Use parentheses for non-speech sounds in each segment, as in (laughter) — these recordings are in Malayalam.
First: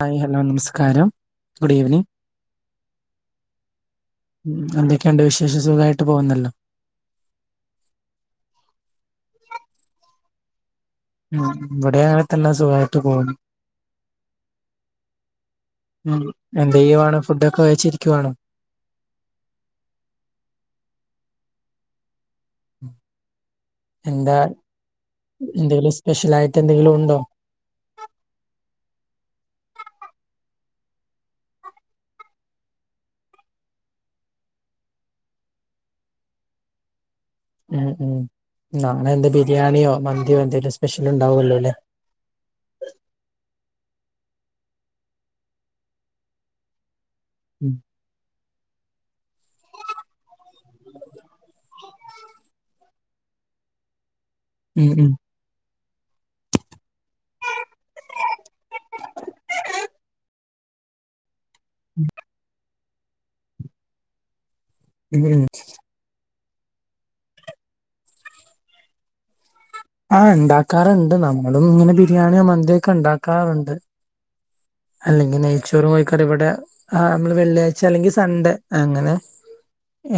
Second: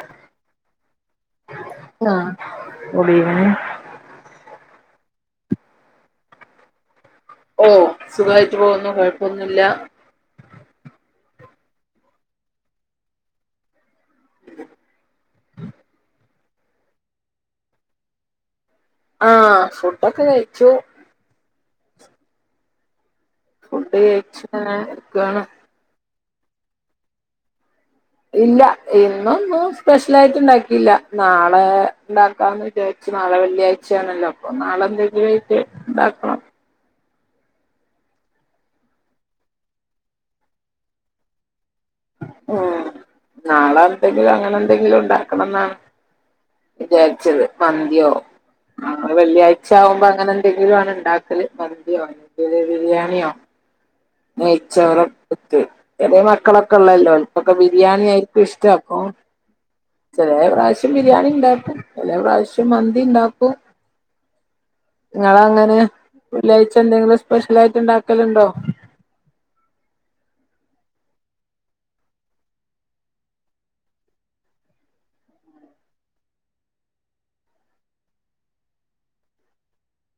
ഹായ് ഹലോ നമസ്കാരം good evening ah good evening ഉം എന്തൊക്കേണ്ട് വിശേഷം സുഖായിട്ട് പോവുന്നല്ലോ ഓഹ് സുഖായിട്ട് പോവുന്നു കൊഴപ്പൊന്നുല്ല ഉം ഇവടേം അങ്ങനതന്നെ സുഖായിട്ട് പോവുന്നു ഉം എന്തെയ്യുവാണ് ഫുഡൊക്കെ കഴിച്ചിരിക്ക്യുവാണോ ആഹ് ഫുഡൊക്കെ കഴിച്ചു ഉം ഫുഡ് എന്താ കഴിച്ചു ഇങ്ങനെ ഇരിക്കാണ് എന്തേലും സ്പെഷ്യലായിട്ട് എന്തെങ്കിലുണ്ടോ ഇല്ലാ ഇന്നൊന്നും സ്പെഷ്യലായിട്ട് ഇണ്ടാക്കീല്ല നാളെ ഇണ്ടാക്കാന്ന് വി ചാരിച്ച് നാളെ വെള്ളിയഴ്ച്ചയാണല്ലോ അപ്പൊ നാളെന്തെങ്കിലും ആയിട്ട് ഇണ്ടാക്കണം ഉം ഉം നാളെയെന്താ ബിരിയാണിയോ മന്തിയോ എന്തേലും സ്പെഷ്യലുണ്ടാവല്ലോ അല്ലേ ഉം നാളെ എന്തെങ്കിലും അങ്ങനെ എന്തെങ്കിലും ഇണ്ടാക്കണംന്നാണ് വിചാരിച്ചത് ഉം മന്തിയോ ആഹ് വെള്ളിയാഴ്ച ആവുമ്പോ അങ്ങനെന്തെങ്കിലും ആണ് ഇണ്ടാക്കല് മന്തിയോ (unintelligible) ബിരിയാണിയോ ഉം നെയ്ച്ചോറാ ഉം അട്പ്പത്ത് ചെറ്യേ മക്കളൊക്കെ ഇള്ളല്ലോ ഇപ്പൊക്കെ ബിരിയാണിയായിരിക്കും ഇഷ്ടം അപ്പോ ചെലേ പ്രാവശ്യം ബിരിയാണി ഇണ്ടാക്കും ചെലേ പ്രാവശ്യം മന്തിണ്ടാക്കും ഉം ഉം ഇങ്ങളെങ്ങനെയാ വെള്ളിയാഴ്ച എന്തെങ്കിലും സ്പെഷ്യലായിട്ട് ഇണ്ടാക്കല്ണ്ടോ ആഹ് ഇണ്ടാക്കാറ്ണ്ട് നമ്മളും ഇങ്ങനെ ബിരിയാണിയോ മന്തിയൊക്കെ ഇണ്ടാക്കാറുണ്ട് അല്ലെങ്കി നെയ്ച്ചോറും കോയിക്കറിം ഇവടെ ആഹ് ഞമ്മള് വെള്ളിയാഴ്ച അല്ലെങ്കി സൺഡേ അങ്ങനെ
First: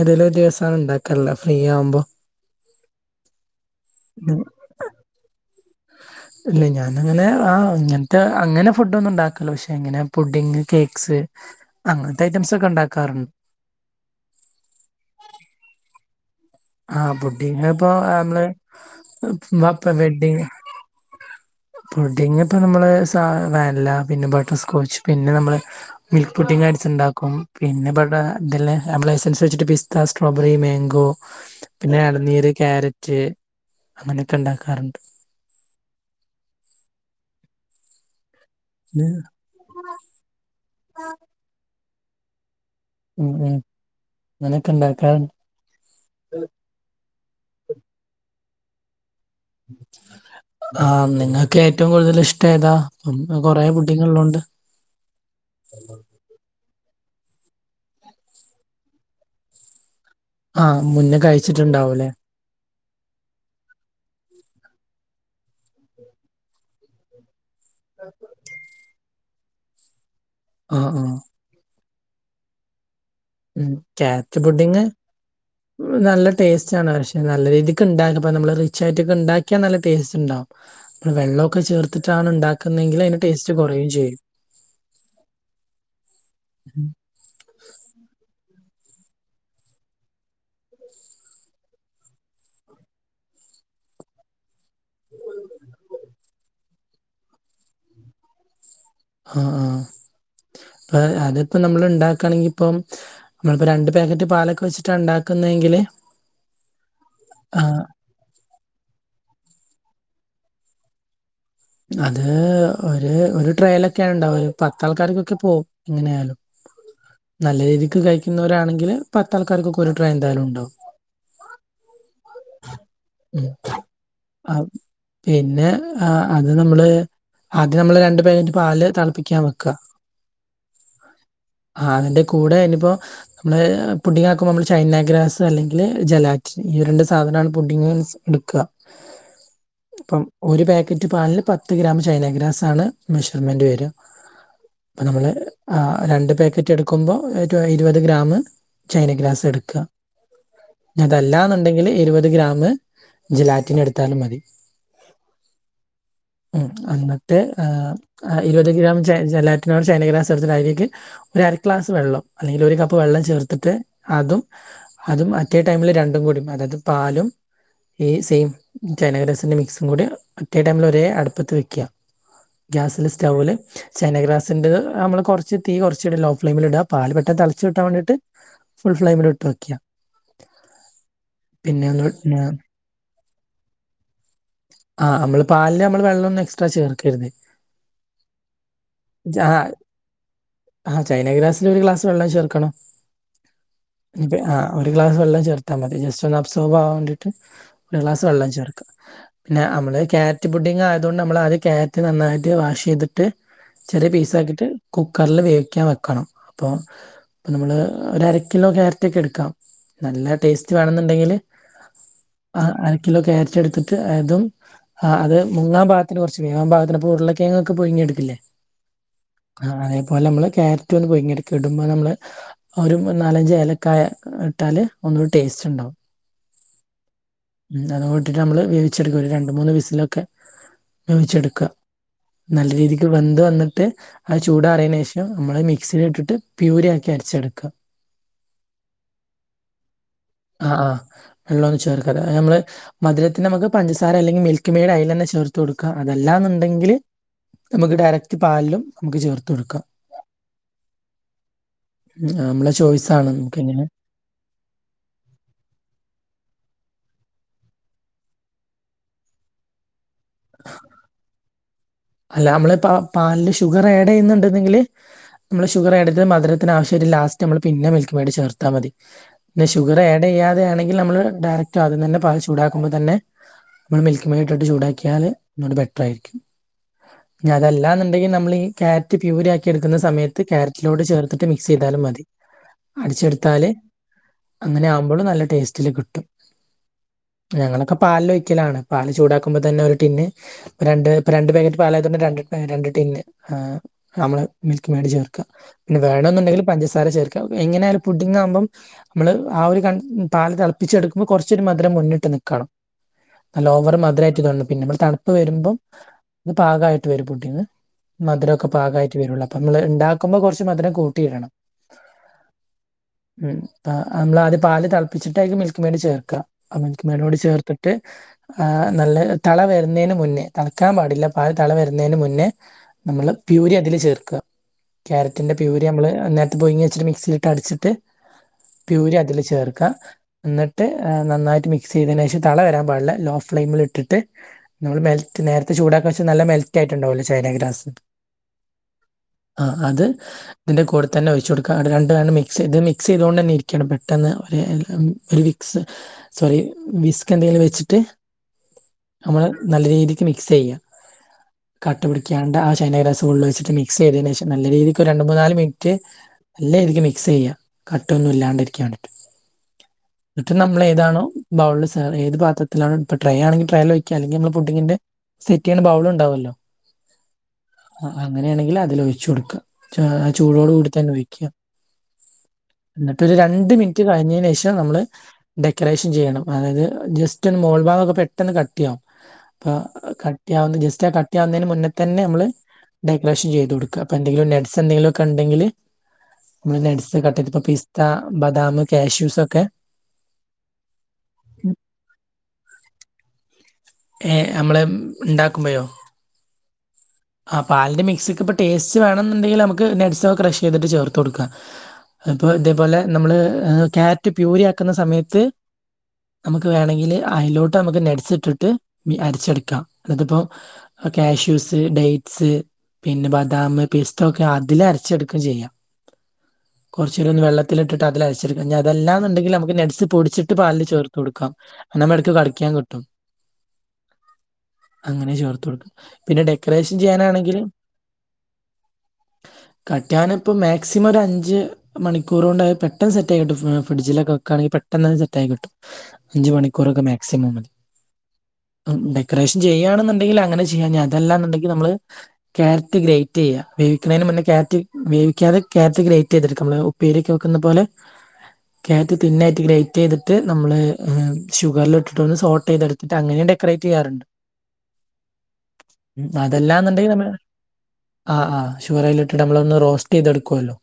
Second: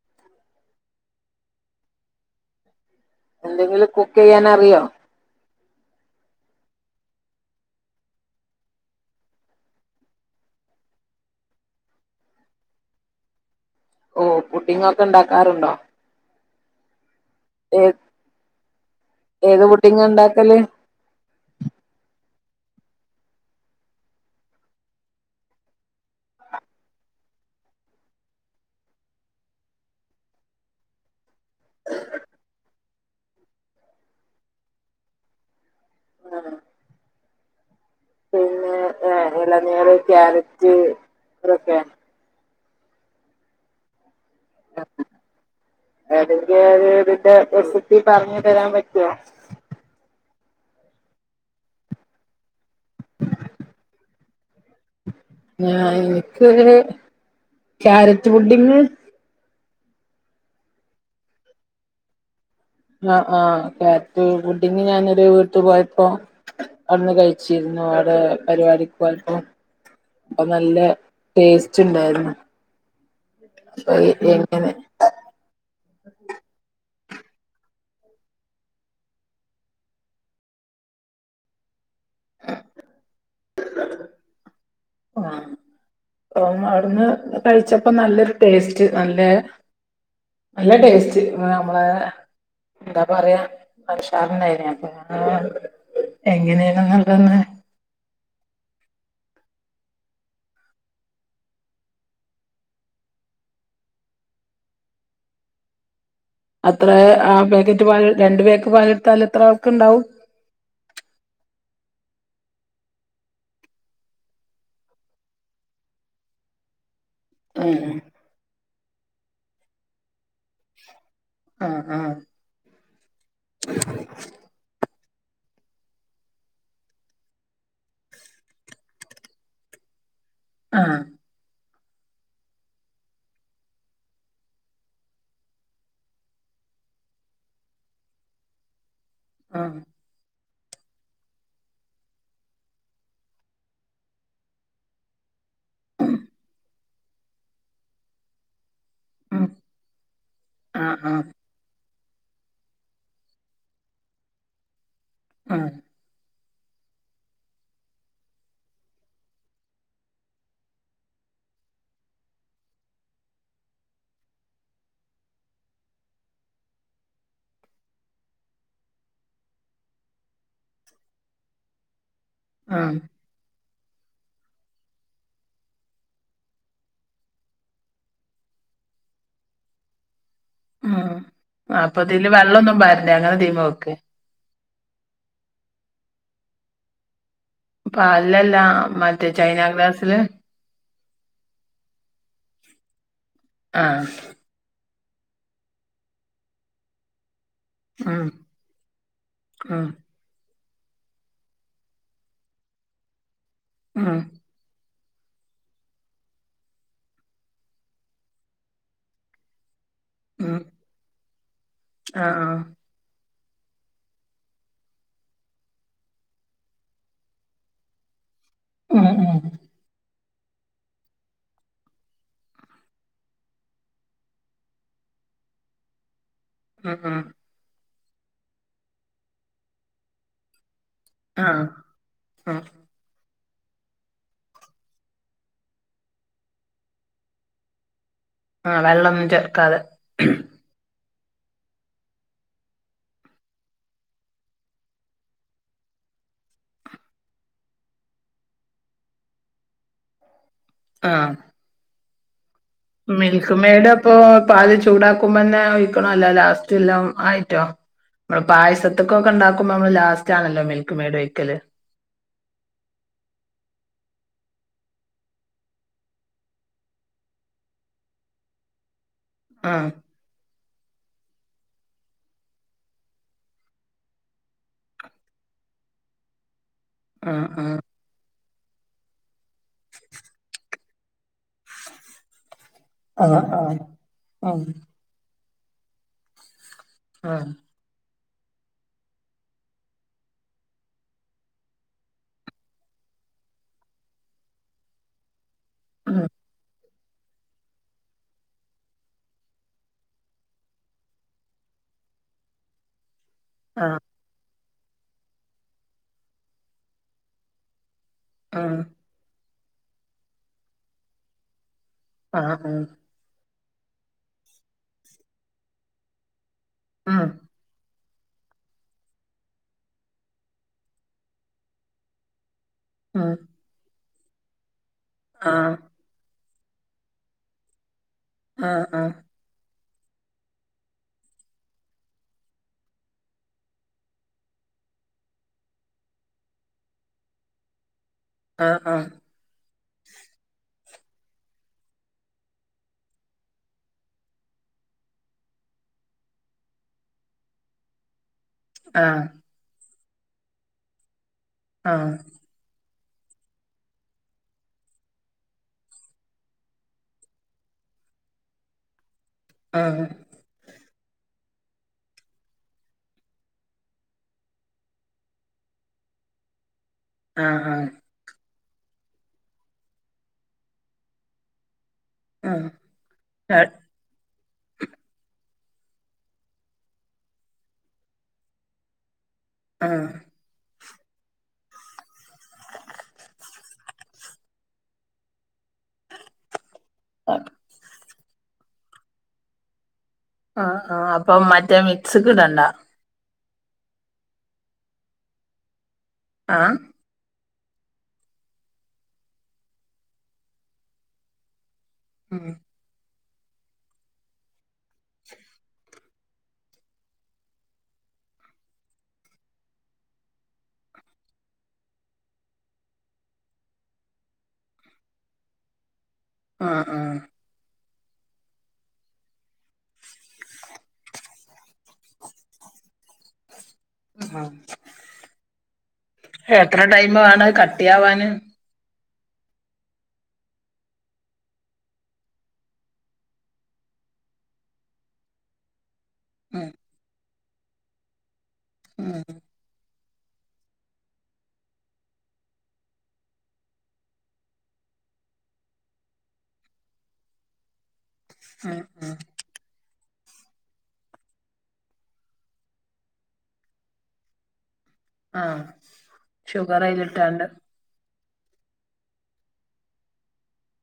ഏതേലൊര് ദിവസാണ് ഇണ്ടാക്കേള്ളെ ഫ്രീയാവുമ്പോ എന്തെങ്കിലും കുക്കെയ്യാൻ ഉം. അറിയോ ഇല്ല ഞാനങ്ങനെ ആ ഇങ്ങനത്തെ അങ്ങനെ ഫുഡ് ഒന്നും ഉണ്ടാക്കില്ല പക്ഷെ എങ്ങനെ പുഡിങ് കേക്ക്സ് അങ്ങനത്തെ ഐറ്റംസ് ഒക്കെ ഉണ്ടാക്കാറുണ്ട് ഓ പുഡിങ്ങ് ഒക്കെ ഉണ്ടാക്കാറുണ്ടോ ആഹ് പുഡിങ് ഏ ഇപ്പൊ നമ്മള് ഏത് അപ്പ പുഡിംഗ് വെഡ്ഡിങ് ഉണ്ടാക്കല് പുഡിങ് ഇപ്പ നമ്മള് സ വാനല പിന്നെ ബട്ടർസ്കോച്ച് പിന്നെ നമ്മള് മിൽക്ക് പുട്ടിങ്ങ് ആയിസ് ഉണ്ടാക്കും പിന്നെ ഇവട ഇതില് എസൻസ് വെച്ചിട്ട് പിസ്ത സ്ട്രോബെറി മാങ്കോ പിന്നെ ഇളനീര് ക്യാരറ്റ് അങ്ങനെയൊക്കെ ഉണ്ടാക്കാറുണ്ട് ആണ പിന്നെ ഏഹ് ഇളനീര് ക്യാരറ്റ് ഇതൊക്കെ ഉം ഉം അങ്ങനൊക്കെ ഉണ്ടാക്കാറുണ്ട് എതിന്റെ ഒരു ഇതിന്റെ റെസിപ്പി പറഞ്ഞു തരാൻ പറ്റുവോ ആഹ് നിങ്ങൾക്ക് ഏറ്റവും കൂടുതൽ ഇഷ്ടം ഏതാ കൊറെ പുഡിങ് ഉള്ളോണ്ട് ഞാ എനിക്ക് അങ്ങനെ ക്യാരറ്റ് പുഡിങ് ആഹ് മുന്നേ കഴിച്ചിട്ടുണ്ടാവൂലേ ആഹ് ആഹ് ക്യാരറ്റ് പുഡിങ് ഞാനൊരു വീട്ടി പോയപ്പോ അവിടുന്ന് കഴി ച്ചിരുന്നു അവിടെ പരിപാടിക്ക്പോയപ്പോ അപ്പൊ ആ നല്ല ആ ടേസ്റ്റ് ഉണ്ടായിരുന്നു ഉം അപ്പൊ ക്യാരറ്റ് എങ്ങനെ പുഡിങ് നല്ല ടേസ്റ്റ് ആണ് പക്ഷെ നല്ല രീതിക്ക് ഉണ്ടാക്കും ഇപ്പ നമ്മള് റിച്ചാ യിട്ടൊക്കെ ഉണ്ടാക്കിയാൽ നല്ല ടേസ്റ്റ് ഉണ്ടാവും വെള്ളമൊക്കെ ചേർത്തിട്ടാണ് ഉണ്ടാക്കുന്നതെങ്കില് അതിന്റെ ടേസ്റ്റ് കുറയുകയും ചെയ്യും ആഹ് അവിടുന്ന് കഴിച്ചപ്പോ നല്ലൊരു ടേസ്റ്റ് നല്ലെ നല്ല ടേസ്റ്റ് നമ്മളെ എന്താ പറയാ (unintelligible) എങ്ങനെയാണ് (unintelligible) ആഹ ആഹ അപ്പ അതിപ്പോ നമ്മൾ ഇണ്ടാക്കാണെങ്കി ഇപ്പം നമ്മളിപ്പോ രണ്ട് പാക്കറ്റ് പാലൊക്കെ വെച്ചിട്ടാണ് ഇണ്ടാക്കുന്നതെങ്കില് അത്ര ആ പാക്കറ്റ് പല് രണ്ട് പാക്ക് പാലെടുത്താൽ എത്ര ആൾക്ക് ഇണ്ടാവും അത് ഒരു ഒരു ട്രേലൊക്കെയാ ഇണ്ടാവല് ഒരു പത്താൾക്കാർക്കൊക്കെ പോവും ഇങ്ങനെ ആയാലും നല്ല ഏഹ് രീതിക്ക് കഴിക്കുന്നവരാണെങ്കില് പത്ത് ആൾക്കാർക്കൊക്കെ ഒരു ട്രേ എന്തായാലും ഉണ്ടാവും ആഹ് ആ ആ പിന്നെ അത് നമ്മള് ആദ്യം നമ്മള് രണ്ടു പാകറ്റ് പാല് തെളപ്പിക്കാൻ വെക്കുക ആഹ് ആ അതിന്റെ കൂടെ ഇനിപ്പോ നമ്മള് പുഡിങ്ങാക്കുമ്പോ നമ്മള് ചൈനാഗ്രാസ് അല്ലെങ്കിൽ ജലാറ്റിൻ ഈ രണ്ട് സാ അവനാണ് പുഡ്ഡിങ്ങ് എടുക്കുക ആഹ് ഇപ്പം ഒരു പാക്കറ്റ് പാലിൽ പത്ത് ഗ്രാം ചൈന ഗ്രാസ് ആണ് മെഷർമെന്റ് വര്ക അപ്പ നമ്മള് അ രണ്ട് പാക്കറ്റ് എടുക്കുമ്പോൾ ഒരു ഇരുപത് ഗ്രാമ് ചൈന ഗ്രാസ് ഉം എടുക്കുക ആഹ് അതല്ലാന്നുണ്ടെങ്കിൽ ഇരുപത് ഗ്രാമ് ജലാറ്റിന് എടുത്താലും മതി ആ ഉം ആന്നിട്ട് ആഹ് ഇരുപത് ഗ്രാം ജലാറ്റിനോ ചൈന ഗ്രാസ് എടുത്തിട്ട് അയ്ലേക്ക് ഒരു അര ക്ലാസ് വെള്ളം അല്ലെങ്കിൽ ഒരു കപ്പ് വെള്ളം ചേർത്തിട്ട് അതും അതും മറ്റേ ടൈമില് രണ്ടും കൂടീ അതായത് പാലും ഈ സെയിം ചൈനഗ്രാസിന്റെ മിക്സും കൂടി മറ്റേ ടൈമിൽ ഒരേ അടുപ്പത്ത് വെക്കുക ആഹ് ഗ്യാസില് സ്റ്റൗവില് ചൈനഗ്രാസിന്റെ നമ്മള് കുറച്ച് തീ കുറച്ച് ലോ ഫ്ലെയിമിൽ ഇടുക പാല് പെട്ടെന്ന് തെളച്ച് കിട്ടാൻ വേണ്ടീട്ട് ഫുൾഫ്ളൈയ്മിലിട്ട് വെയ്ക്കുക ഉം അപ്പൊതില് ഒന്ന് വെള്ളൊന്നും പാടില്ലേ അങ്ങനെ തീമ വെക്കെ ആഹ് നമ്മള് പാലില് നമ്മള് വെള്ളം ഒന്നും എക്സ്ട്രാ ചേർക്കരുത് പാലിലല്ല മറ്റേ ചൈന ഗ്രാസില് ആഹ് ചൈന ഗ്രാസില് ഒരു ഗ്ലാസ് വെള്ളം ചേർക്കണം ആഹ് ഇനീപ്പ ആ ഒരു ഗ്ലാസ് വെളളം ചേർത്താൽ മതി ജസ്റ്റ് ഒന്ന് അബ്സോർവ് ആവാൻവേണ്ടിട്ട് ഒരു ഗ്ലാസ് ഉം വെള്ളം ചേർക്ക പിന്നെ ഉം നമ്മള് ക്യാ രറ്റ് പുഡിങ്ങ് ആയത് കൊണ്ട് നമ്മള് ആദ്യം കാരറ്റ് നന്നായിട്ട് വാഷ് ചെയ്തിട്ട് ചെറിയ ഉം പീസ് ആക്കിയിട്ട് കുക്കറ്ല് വേവിക്കാൻ വെക്കണം അപ്പൊ അപ്പൊ നമ്മള് ഒര് അരക്കിലോ ക്യാരറ്റ് ഒക്കെ എടുക്കാം നല്ല ഉം ടേസ്റ്റ് വേണെന്നുണ്ടെങ്കില് ആഹ് ആ ആഹ് അര കിലോ ക്യാരറ്റ് എടുത്തിട്ട് അതും ആഹ അത് മുങ്ങാൻ പാകത്തിന് കുറച്ച് വേകാൻ പാകത്തിന് അപ്പൊ ഉരുളക്കിഴങ്ങ് ക്കെ പുഴങ്ങിടുക്കൂല്ലേ ഉം ഉം ആ അതേപോലെ നമ്മള് കാരറ്റ് ഒന്ന് പുഴങ്ങിയെടുക്ക ഇടുമ്പോ നമ്മള് ഒരു നാലഞ്ച് ഏലക്കായ ഇട്ടാല് ഒന്നുകൂടി ടേസ്റ്റ് ഉണ്ടാവും ഉം ഉം ഉം അതുട്ടിട്ട് നമ്മള് വേവിച്ചെടുക്കും ഒരു രണ്ട് മൂന്ന് വിസിലൊക്കെ ആഹ് വേവിച്ചെടുക്കുക ഉം നല്ല രീതിക്ക് വെന്ത് വന്നിട്ട് ആ ചൂട് അറിയേന് ശേഷം നമ്മള് മിക്സില് ഇട്ടിട്ട് പ്യൂരി ആക്കി അരച്ചെടുക്കുക ആ വെള്ളൊന്നും ചേർക്കാതെ ആ ആ വെള്ളൊന്നും ചേർക്കാതെ നമ്മള് മധുരത്തിന് നമുക്ക് പഞ്ചസാര അല്ലെങ്കിൽ മിൽക്ക് മെയ്ഡ് അയില് തന്നെ ചേർത്ത് കൊടുക്കാം അതല്ലാന്നുണ്ടെങ്കില് നമുക്ക് ഡയറക്റ്റ് പാലിലും നമുക്ക് ചേർത്ത് കൊടുക്കാം ആഹ് നമ്മളെ ചോയ്സ് മിൽക്ക് മെയ്ഡ് അപ്പൊ പാല് ചൂടാക്കുമ്പന്നെ ഒഴിക്കണോ അല്ല ലാസ്റ്റ് എല്ലാം ആയിട്ടോ മ്മള് പായസത്ത് ഒക്കെ ഇണ്ടാക്കുമ്പോ നമ്മള് ലാസ്റ്റ് ആണല്ലോ മിൽക്ക് മെയ്ഡ് ഒഴിക്കല് അല്ല നമ്മള് പ പാലില് ഷുഗർ ആഡ്യ്യ്ന്ന്ണ്ട്ങ്കില് നമ്മള് ഷുഗർ എടുത്ത് മധുരത്തിനാവശ്യമായിട്ട് ലാസ്റ്റ് നമ്മള് പിന്നെ മിൽക്ക് മെയ്ഡ് ചേർത്താമതി പിന്നെ ആഹ് ഷുഗർ ആഡയ്യാതെയാണെങ്കി നമ്മള് ഡയറക്റ്റ് ആദ്യം തന്നെ പാല് ചൂടാക്കുമ്പോ തന്നെ നമ്മൾ മിൽക്ക് മേഡ് ഇട്ടിട്ട്ചൂടാക്കിയാല് ഒന്നൂടെ ബെറ്ററായിരിക്കും ആഹ് ആഹ് അതല്ലാന്ന്ണ്ടെങ്കി നമ്മളീ ക്യാരറ്റ് പ്യൂര് ആക്കി എട്ക്കുന്ന സമയത്ത് ക്യാരറ്റ് ലോട്ട് ചേർത്തിട്ട് മിക്സ് ചെയ്താലും മതി ആഹ് അട്ച്ചെടുത്താല് ആഹ് അങ്ങനെ ആവുമ്പളും നല്ല ടേസ്റ്റില് കിട്ടും ആഹ് ഞങ്ങളൊക്കെ പാലൊയ്ക്കലാണ് പാല് ചൂടാക്കുമ്പോ തന്നെ ഒരു ടിന്ന് രണ്ട് രണ്ട് പാക്കറ്റ് പാലായതുകൊണ്ട ന്നെ രണ്ട് രണ്ട് ടിന്ന് ആഹ് നമ്മള് മിൽക്ക് മേഡ് ചേർക്ക വേണെന്നുണ്ടെങ്കില് പഞ്ചസാര ചേർക്കാ എങ്ങനെയാലും പുഡ്ഡിംങ്ങ് ആകുമ്പം നമ്മള് ആ ഒരു കൺ പാല് തെളപ്പിച്ചെടുക്കുമ്പോ കുറച്ചൊരു മധുരം മുന്നിട്ട് നിക്കണം നല്ല ഓവർ മധുരായിട്ട് തോന്നും പിന്നെപ്പ തണുപ്പ് വരുമ്പം അത് പാകായിട്ട് വരും പുഡ്ഡിംഗ് ഉം മധുരൊക്കെ പാകായിട്ട് വരുള്ള അപ്പമ്മള് ഇണ്ടാക്കുമ്പോ കുറച്ച് മധുരം കൂട്ടിയിടണം ആഹ് ആഹ് ഉം അപ്പ നമ്മള് ആദ്യം പാല് തെളപ്പിച്ചിട്ട് അയിക്ക് മിൽക്ക് മേഡ് ചേർക്കാം മിൽക്ക് ഉം മേഡൂടി ചേർത്ത്ട്ട് ആഹ് നല്ല തള വര്ന്നീന് മുന്നേ തെളക്കാൻ പാടില്ല അത് തെള വരുന്നേന് മുന്നേ നമ്മള് ഉം പ്യൂരി അതില് ചേർക്ക ക്യാരറ്റിന്റെ ആഹ് പ്യൂരി അമ്മള് നേരത്തെ പുയിങ്ങി വെച്ച മിക്സിയിലിട്ട് അടിച്ച്ട്ട് ആഹ് പ്യൂരി അതില് ചേർക്ക് ക്കഎന്ന്ട്ട് നന്നായിട്ട് മിക്സയ്തതിനേഷം തള വരാൻ പാടില്ല ലോ ഫ്ലെയിമില് ഇട്ടിട്ട് നമ്മള് മെൽറ്റ് നേരത്തെ ചൂടാക്കാവെച്ച നല്ല മെൽറ്റായിട്ടുണ്ടാവൂല്ലേ ചൈനാ ഗ്രാസ് ആഹ് ആഹ് ആഹ് അത് ഇതിന്റെ കൂടെ തന്നെ ഒയിച്ച് കൊടുക്ക ആട് രണ്ടേ മിക്സ് ചെയ്ത് മിക്സ് ചെയ്തുകൊണ്ടന്നെ ഇരിക്കണം പെട്ടെന്ന് (unintelligible) സ് സോറി വിസ്ക് എന്തെലും വെച്ചിട്ട് ആഹ് നമ്മള് നല്ല രീതിക്ക് മിക്സെയ്യ ആഹ് കട്ട ആഹ് പിടിക്കാണ്ട ആഹ് ചൈനേഗ്രാസ് ഫുള്ള് വെച്ചിട്ട് മിക്സ് ചെയ്തതിനേഷം നല്ല രീതിക്ക് ഒരു രണ്ട് മൂന്നാല് മിന് റ്റ് നല്ലേഇരിക്ക് മിക്സ് ചെയ്യ കട്ടൊന്നും ഇല്ലാണ്ട് ഇരിക്കാൻ വേണ്ടീട്ട് ആഹ് എന്നിട്ട് നമ്മള് ഏതാണോ ബൗളിൽ സെ ഏത് പത്രത്തിലണോ ഇപ്പ ട്രൈ ആണെങ്കി ട്രയല് ഒയ്ക്ക അല്ലെങ്കി നമ്മള് പുഡിങ്ങിന്റെ ക്കെൻ ബൗള് ഇണ്ടാവുല്ലോ ആഹ് ആഹ് അ അങ്ങനെയാണെങ്കി അതില് ഒയിച്ച് കൊടുക്കാആ് ചൂടോട് കൂടി തന്നെ ഒയ്ക്കാ ആഹ് ആഹ് ആഹ് ന്ന്ട്ടൊരു ര രണ്ട് മിനിറ്റ് കഴിഞ്ഞേന് ശേഷം നമ്മള് ഡെക്കറേഷൻ ചെയ്യണം അതായത് ജസ്റ്റ് ഒന്ന് മോൾ ഭാഗൊക്കെ പെട്ടെന്ന് കട്ടിയാവും ഇപ്പ ആഹ് കട്ടിയാവുന്ന ജസ്റ്റ് ആഹ് കട്ടിയാവുന്നതിന് മുന്നതെന്നെ നമ്മള് ഡെക്കറേഷൻ ചെയ്തു കൊടുക്ക പ്പൊ എന്തെങ്കിലും നെഡ്സ് എന്തെങ്കിലുക്കെ ഇണ്ടെങ്കില് നമ്മ നട്സ് ആഹ് ഇത്കട്ടെയ്തിപ്പ പിസ്ത ബദാം കാഷ്യൂസ് ഒക്കെ ആഹ് ആഹ് അപ്പം മറ്റേ മിക്സ്ക്ക് ഇടണ്ട ഏഹ് നമ്മള് ഇണ്ടാക്കുമ്പയോ ആഹ് ആഹ് പാലിന്റെ മിക്സിക്കിപ്പ ടേസ്റ്റ് വേണംന്ന്ണ്ടെങ്കില് നമക്ക് നഡ്സാെന്ന് ക്രഷയ്ത്ട്ട് ചേർത്ത് കൊടുക്കാം ഉം അപ്പൊ ഇതേപോലെ നമ്മള് ക്യാരറ്റ് പ്യൂരി ആക്ക്ന്ന സമയത്ത് നമുക്ക് വേണങ്കില് അയിലോട്ട് നമുക്ക് നട്സിട്ടിട്ട് അരച്ചെടുക്കാം അതിപ്പോ കാഷ്യൂസ് ഡേറ്റ്സ് പിന്നെ ബദാം പിസ്ത ഒക്കെ അതില് അരച്ചെടുക്കയും ചെയ്യാം ആഹ് ആഹ് കൊറച്ചൂടൊന്ന് വെള്ളത്തി ത്തിലിട്ട് അതിലരച്ചടുക്കാം ഇനി അതല്ലാന്നുണ്ടെങ്കിൽ നമുക്ക് നട്സ് പൊടിച്ചിട്ട് പാലില് ചേർത്ത് കൊടുക്കാം നമ്മ എടക്ക് കടിക്കാൻ കിട്ടും ആഹ് അങ്ങനെ ചേർത്ത് കൊടുക്കും പിന്നെ എത്ര ഡെക്കറേഷൻ ടൈം വേണം ചെയ്യാനാണെങ്കില് കട്ടിയാവാന് കട്ടിയാവാനിപ്പം മാക്സിമം ഒരു അഞ്ച് മണിക്കൂർ കൊണ്ട്ത് പെട്ടെന്ന് സെറ്റായികിട്ടും ഫ്രിഡ്ജിലെക്കെ വക്കുകാണെങ്കി പെട്ടന്ന് തന്ന സെറ്റായി കിട്ടും അഞ്ച് ഉം മണിക്കൂറൊക്കെ മാക്സിമം മതി ഉം ഡെക്കറേഷൻ ചെയ്യാണെന്നുണ്ടെങ്കിൽ അങ്ങനെ ചെയ്യാം ഇഞ് അതല്ലാന്നുണ്ടെങ്കി നമ്മള്.. ക്യാരറ്റ് ഗ്രേറ്റ് ചെയ്യാം വേവിക്കണേന് മുന്നേ ക്യാരറ്റ് വേവിക്കാതെ ക്യാരറ്റ് ഗ്രേറ്റ് ചെയ്തെടുക്കാം നമ്മള് ഉ പ്പേരിയൊക്കെ വക്കുന്ന പോലെ ആഹ് ക്യാരറ്റ് തിന്നായിട്ട് ഗ്രേറ്റ് ചെയ്തിട്ട് നമ്മള് ഷുഗറിൽ ഇട്ടിട്ടൊന്ന് സോട്ട് ചെയ്തെടുത്തിട്ട് അങ്ങനെയുണ്ടാ ക്രേറ്റ് ചെയ്യാറുണ്ട്, ആഹ് ഷുഗർ അതല്ലാന്നുണ്ടെങ്കി നമ്മള് അയിലിട്ടാണ്ട് ആഹ് ആഹ് ഷുഗറ് അയിലിട്ടിട്ട് നമ്മളൊന്ന് റോസ്റ്റ് ചെയ്തടുക്കുവല്ലോ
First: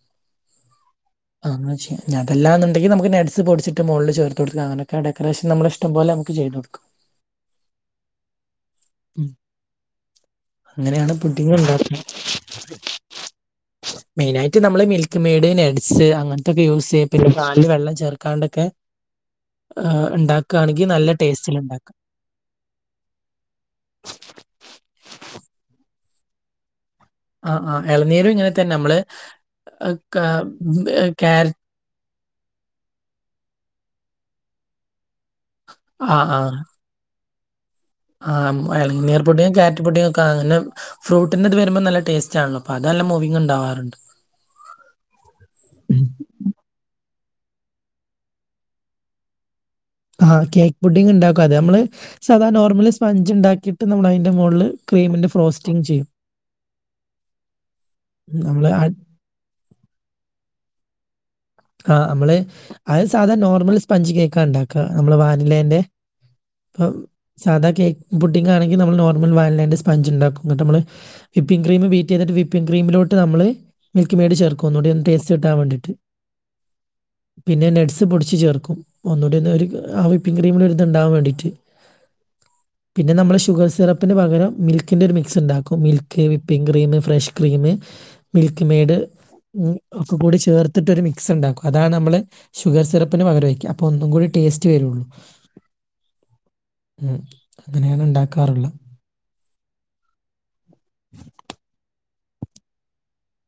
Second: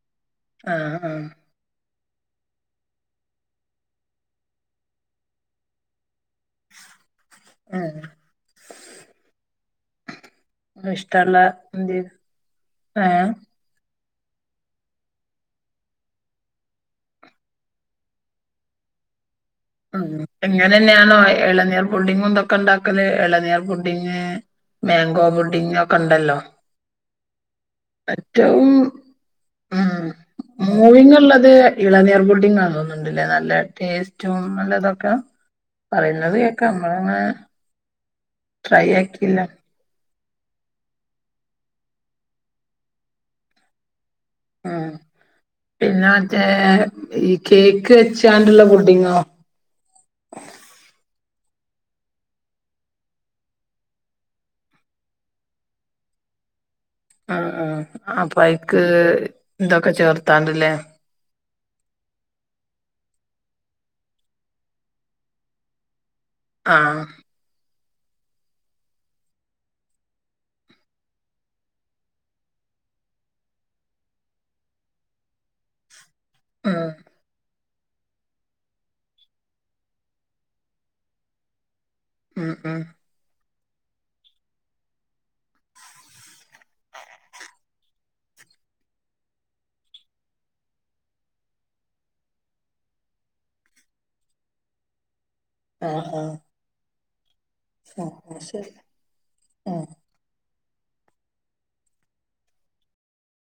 ആഹ് ആഹ് ആഹ് അങ്ങനെ ചെയ്യാം ഇനി അതല്ലാന്നുണ്ടെങ്കി നമക്ക് നഡ്‌സ് പൊടിച്ചിട്ട് മോളില് ചേർത്ത് കൊടുക്കാം, അങ്ങനൊക്കെ ഡെക്കറേഷൻ നമ്മള ഇഷ്ടം പോലെ നമുക്ക് ചെയ്ത് കൊടുക്കാം ആഹ് ഉം, അങ്ങനെയാണ് ഇഷ്ടല്ല പുഡിംഗ് എന്ത് ആഹ ആ മെയിനായിട്ട് നമ്മള് മിൽക്ക് മെയ്ഡ്, നെഡ്സ് അങ്ങനത്തൊക്കെ യൂസ് ചെയ്യും, പിന്നെ പാലില് വെള്ളം ചേർക്കാണ്ടൊക്കെ ഏഹ് ആഹ് ഇങ്ങനെ ഇണ്ടാക്കാണെങ്കി നല്ല തന്നെയാണോ ടേസ്റ്റില് ഇളനീർ ഇണ്ടാക്കാം പുഡി നിങ്ങ എന്തൊക്കെ ഇണ്ടാക്കല് ഇളനീർ പുഡിങ്, മാങ്കോ പുഡിങ്ങൊക്കെ ഉണ്ടല്ലോ ആഹ് ആഹ് എളനീരും ഇങ്ങനെ ഏറ്റവും തന്നെ നമ്മള് ആഹ് കാ മൂവിങ്ങ് ക്യാര ഉള്ളത് ഇളനീർ പുഡിങ്ങാണന്നുണ്ടല്ലേ നല്ല ടേസ്റ്റും നല്ലതൊക്കെ ആഹ് പറയുന്നത് ആഹ് കേക്കാം നമ്മളന്ന ആഹ് എളനീർ പുഡിങും കാ രറ്റ് പുഡിങ്ങൊക്കെ അങ്ങനെ ഫ്രൂട്ടിൻ്റിത് വരുമ്പോ നല്ല ടേസ്റ്റ് ആണല്ലൊ അപ്പൊ അത് നല്ല മൂവിംഗ് ഉണ്ടാവാറുണ്ട് ആഹ് പിന്നെ മറ്റേ ഈ കേക്ക് വച്ചാണ്ടുള്ള പുഡിങ്ങോ ആഹ് കേക്ക് പുഡിങ്ങ് ഉണ്ടാക്കും അത് നമ്മള് സാധാ നോർമല് സ്പഞ്ച് ഉണ്ടാക്കിയിട്ട് നമ്മളയിന്റെ മോളില് ക്രീമിന്റെ ഫ്രോസ്റ്റിങ് ചെയ്യും ആഹ് ആഹ് നമ്മള് അപ്പൈക്ക് ആ ഇതൊക്കെ ചേർത്താണ്ടല്ലേ ആഹ് നമ്മള് അത് സാധാ നോർമൽ സ്പഞ്ച് കേക്കാ ഉണ്ടാക്കുക നമ്മള് വാനിലേന്റെ ഇപ്പ ആഹ് സാധാ കേക്ക് പുഡിങ്ങാണെങ്കി നമ്മള് നോർമൽ വാനിലേന്റെ സ്പഞ്ച് ഉണ്ടാക്കും കേട്ടൊ നമ്മള് വിപ്പിംഗ് ക്രീം ബീറ്റ് ചെയ്തിട്ട് വിപ്പിം ക്രീമിലോട്ട് നമ്മള് മിൽക്ക് മെയ്ഡ് ചേർക്കും ഒന്നൂടെ ഒന്ന് ടേസ്റ്റ് കിട്ടാൻ വേണ്ടിട്ട് ആഹ് പിന്നെ നെഡ്സ് പൊടിച്ച് ചേർക്കും ഒന്നുകൂടി ഒന്ന് ഒരു ആ വിപ്പിംഗ് ക്രീമിൽ ഒരിത് ഉണ്ടാവാൻ വേണ്ടിയിട്ട് ആഹ് ആഹ് പിന്നെ നമ്മള് ഷുഗർ സിറപ്പിന് പകരം മിൽക്കിൻ്റെ ഒരു മിക്സ് ഉണ്ടാക്കും, milk, whipping cream, fresh cream Milkmaid ഒക്കെ കൂടി ചേർത്തിട്ടൊരു മി മിക്സ് ഉണ്ടാക്കും അതാണ് നമ്മള് ഷുഗർ സിറപ്പിന് പകരൊഴിക്കുക, അപ്പൊ ഒന്നും കൂടി ടേസ്റ്റ് വരുള്ളൂ ആഹ് ആഹ് ഉം അങ്ങനെയാണ് ആഹ് ആഹ് ഉണ്ടാക്കാറുള്ളത് ശരി. ആഹ്